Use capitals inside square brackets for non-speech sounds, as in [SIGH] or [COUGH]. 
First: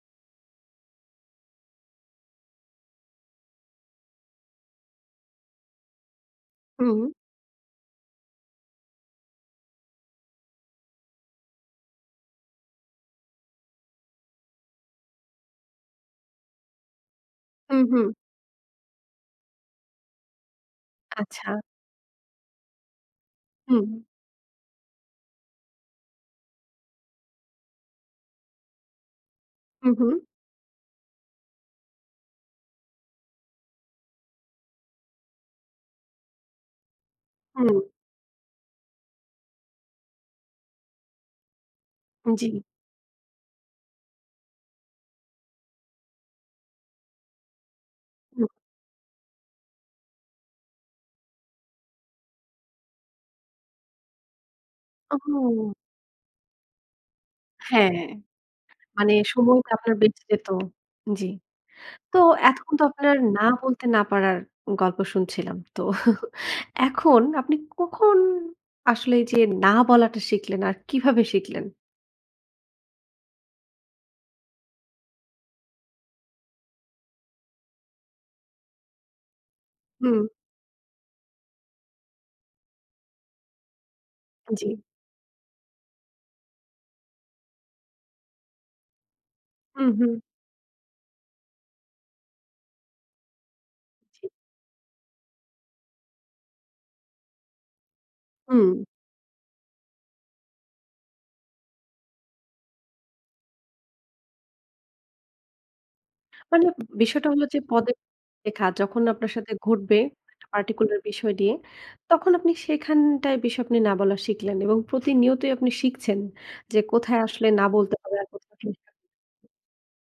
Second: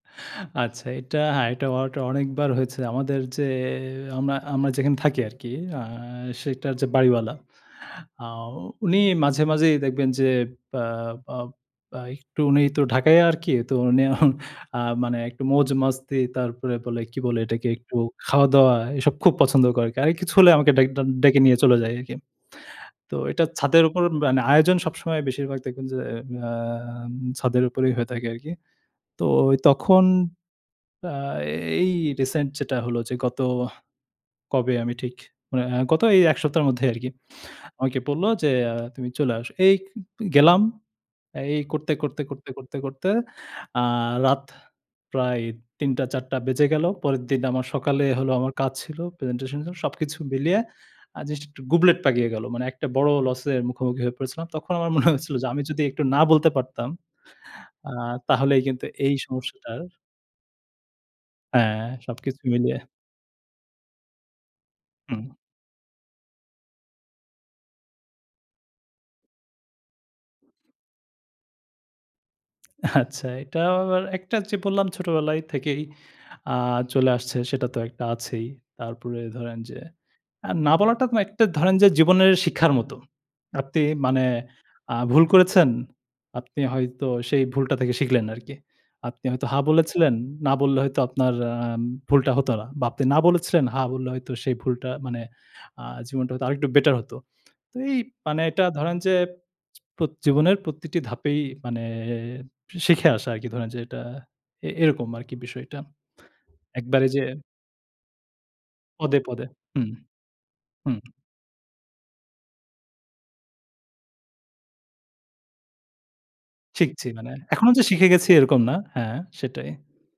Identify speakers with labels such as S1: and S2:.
S1: আচ্ছা এটা, হ্যাঁ, অটো অনেকবার হয়েছে আমাদের যে আমরা আমরা যেখানে থাকি আরকি আ সেটার যে
S2: হুম।
S1: বাড়িওয়ালা আ উনি মাঝে মাঝেই দেখবেন যে ব্য আ একটু উনি তো ঢাকাইয়া আরকি। তো উনি [CHUCKLES] আ মানে একটু মৌজ-মস্তি তারপরে বলে কি বলে এটাকে
S2: হুম,
S1: একটু
S2: হুম।
S1: খাওয়া দাওয়া এসব খুব পছন্দ করে। কারো কিছু হলে আমাকে ডেক ড ডেকে নিয়ে
S2: আচ্ছা।
S1: চলে যাই আরকি। তো এটা ছাদের
S2: হুম।
S1: উপর মানে আয়োজন সবসময় বেশিরভাগ দেখবেন যে আ ছাদের উপরেই হয়ে থাকে আরকি। তো
S2: হুম,
S1: তখন
S2: হুম।
S1: আ এই রিসেন্ট যেটা হলো যে গত কবে আমি ঠিক মানে গত এই এক সপ্তাহের মধ্যেই আরকি।
S2: হুম।
S1: আমাকে বলল যে তুমি চলে আসো, এই গেলাম। এই করতে, করতে, করতে,
S2: জি।
S1: করতে, করতে আ রাত প্রায় ৩ঃ০০ ৪ঃ০০ বেজে গেল। পরের দিন আমার সকালে হলো
S2: হুম।
S1: আমার কাজ ছিল প্রেজেন্টেশন সবকিছু মিলিয়ে। আর জিনিস একটু গুবলেট পাকিয়ে গেল। মানে একটা বড় লস এর মুখোমুখি হয়ে পড়েছিলাম। তখন আমার মনে হয়েছিল যে আমি
S2: ওহ!
S1: যদি একটু না বলতে পারতাম আ
S2: হ্যাঁ
S1: তাহলেই কিন্তু
S2: মানে
S1: এই
S2: সময়টা
S1: সমস্যাটার
S2: আপনার বেঁচে যেত জি,
S1: হ্যাঁ,
S2: তো
S1: সবকিছু
S2: এতক্ষণ
S1: মিলিয়ে।
S2: তো আপনার না বলতে না পারার গল্প
S1: হুম।
S2: শুনছিলাম। তো [CHUCKLES] এখন আপনি কখন আসলে যে না বলাটা শিখলেন আর কিভাবে শিখলেন?
S1: আচ্ছা এটা একটা যে বললাম ছোটবেলায় থেকেই আ চলে আসছে সেটা তো একটা আছেই। তারপরে ধরেন যে
S2: হুম।
S1: না বলাটা একটা ধরেন যে জীবনের শিক্ষার মতো। আপনি মানে
S2: জি।
S1: আ ভুল করেছেন, আপনি হয়তো সেই ভুলটা থেকে শিখলেন আরকি। আপনি হয়তো হ্যাঁ
S2: হুম, হুম।
S1: বলেছিলেন, না বললে হয়তো আপনার আম ভুলটা হত না। বা, আপনি না বলেছিলেন হ্যাঁ বললে
S2: ঠিক।
S1: হয়তো সেই ভুলটা মানে আ জীবনটা হয়তো আরেকটু বেটার হতো। তো এই মানে এটা
S2: হুম।
S1: ধরেন যে জীবনের প্রতিটি ধাপেই মানে শিখে আসা আরকি ধরেন যে এটা এরকম আরকি বিষয়টা
S2: মানে
S1: একবারে যে
S2: বিষয়টা হলো যে পদে লেখা যখন
S1: পদে,
S2: আপনার
S1: পদে
S2: সাথে
S1: হুম,
S2: ঘটবে একটা particular
S1: হুম।
S2: বিষয় নিয়ে তখন আপনি সেখানটায় বিষয় আপনি না বলা শিখলেন এবং প্রতিনিয়তই আপনি শিখছেন যে
S1: শিখছি
S2: কোথায়
S1: মানে
S2: আসলে না
S1: এখনও যে
S2: বলতে
S1: শিখে
S2: হবে আর
S1: গেছি
S2: কোথায়
S1: এরকম না
S2: আসলে
S1: হ্যাঁ, সেটাই।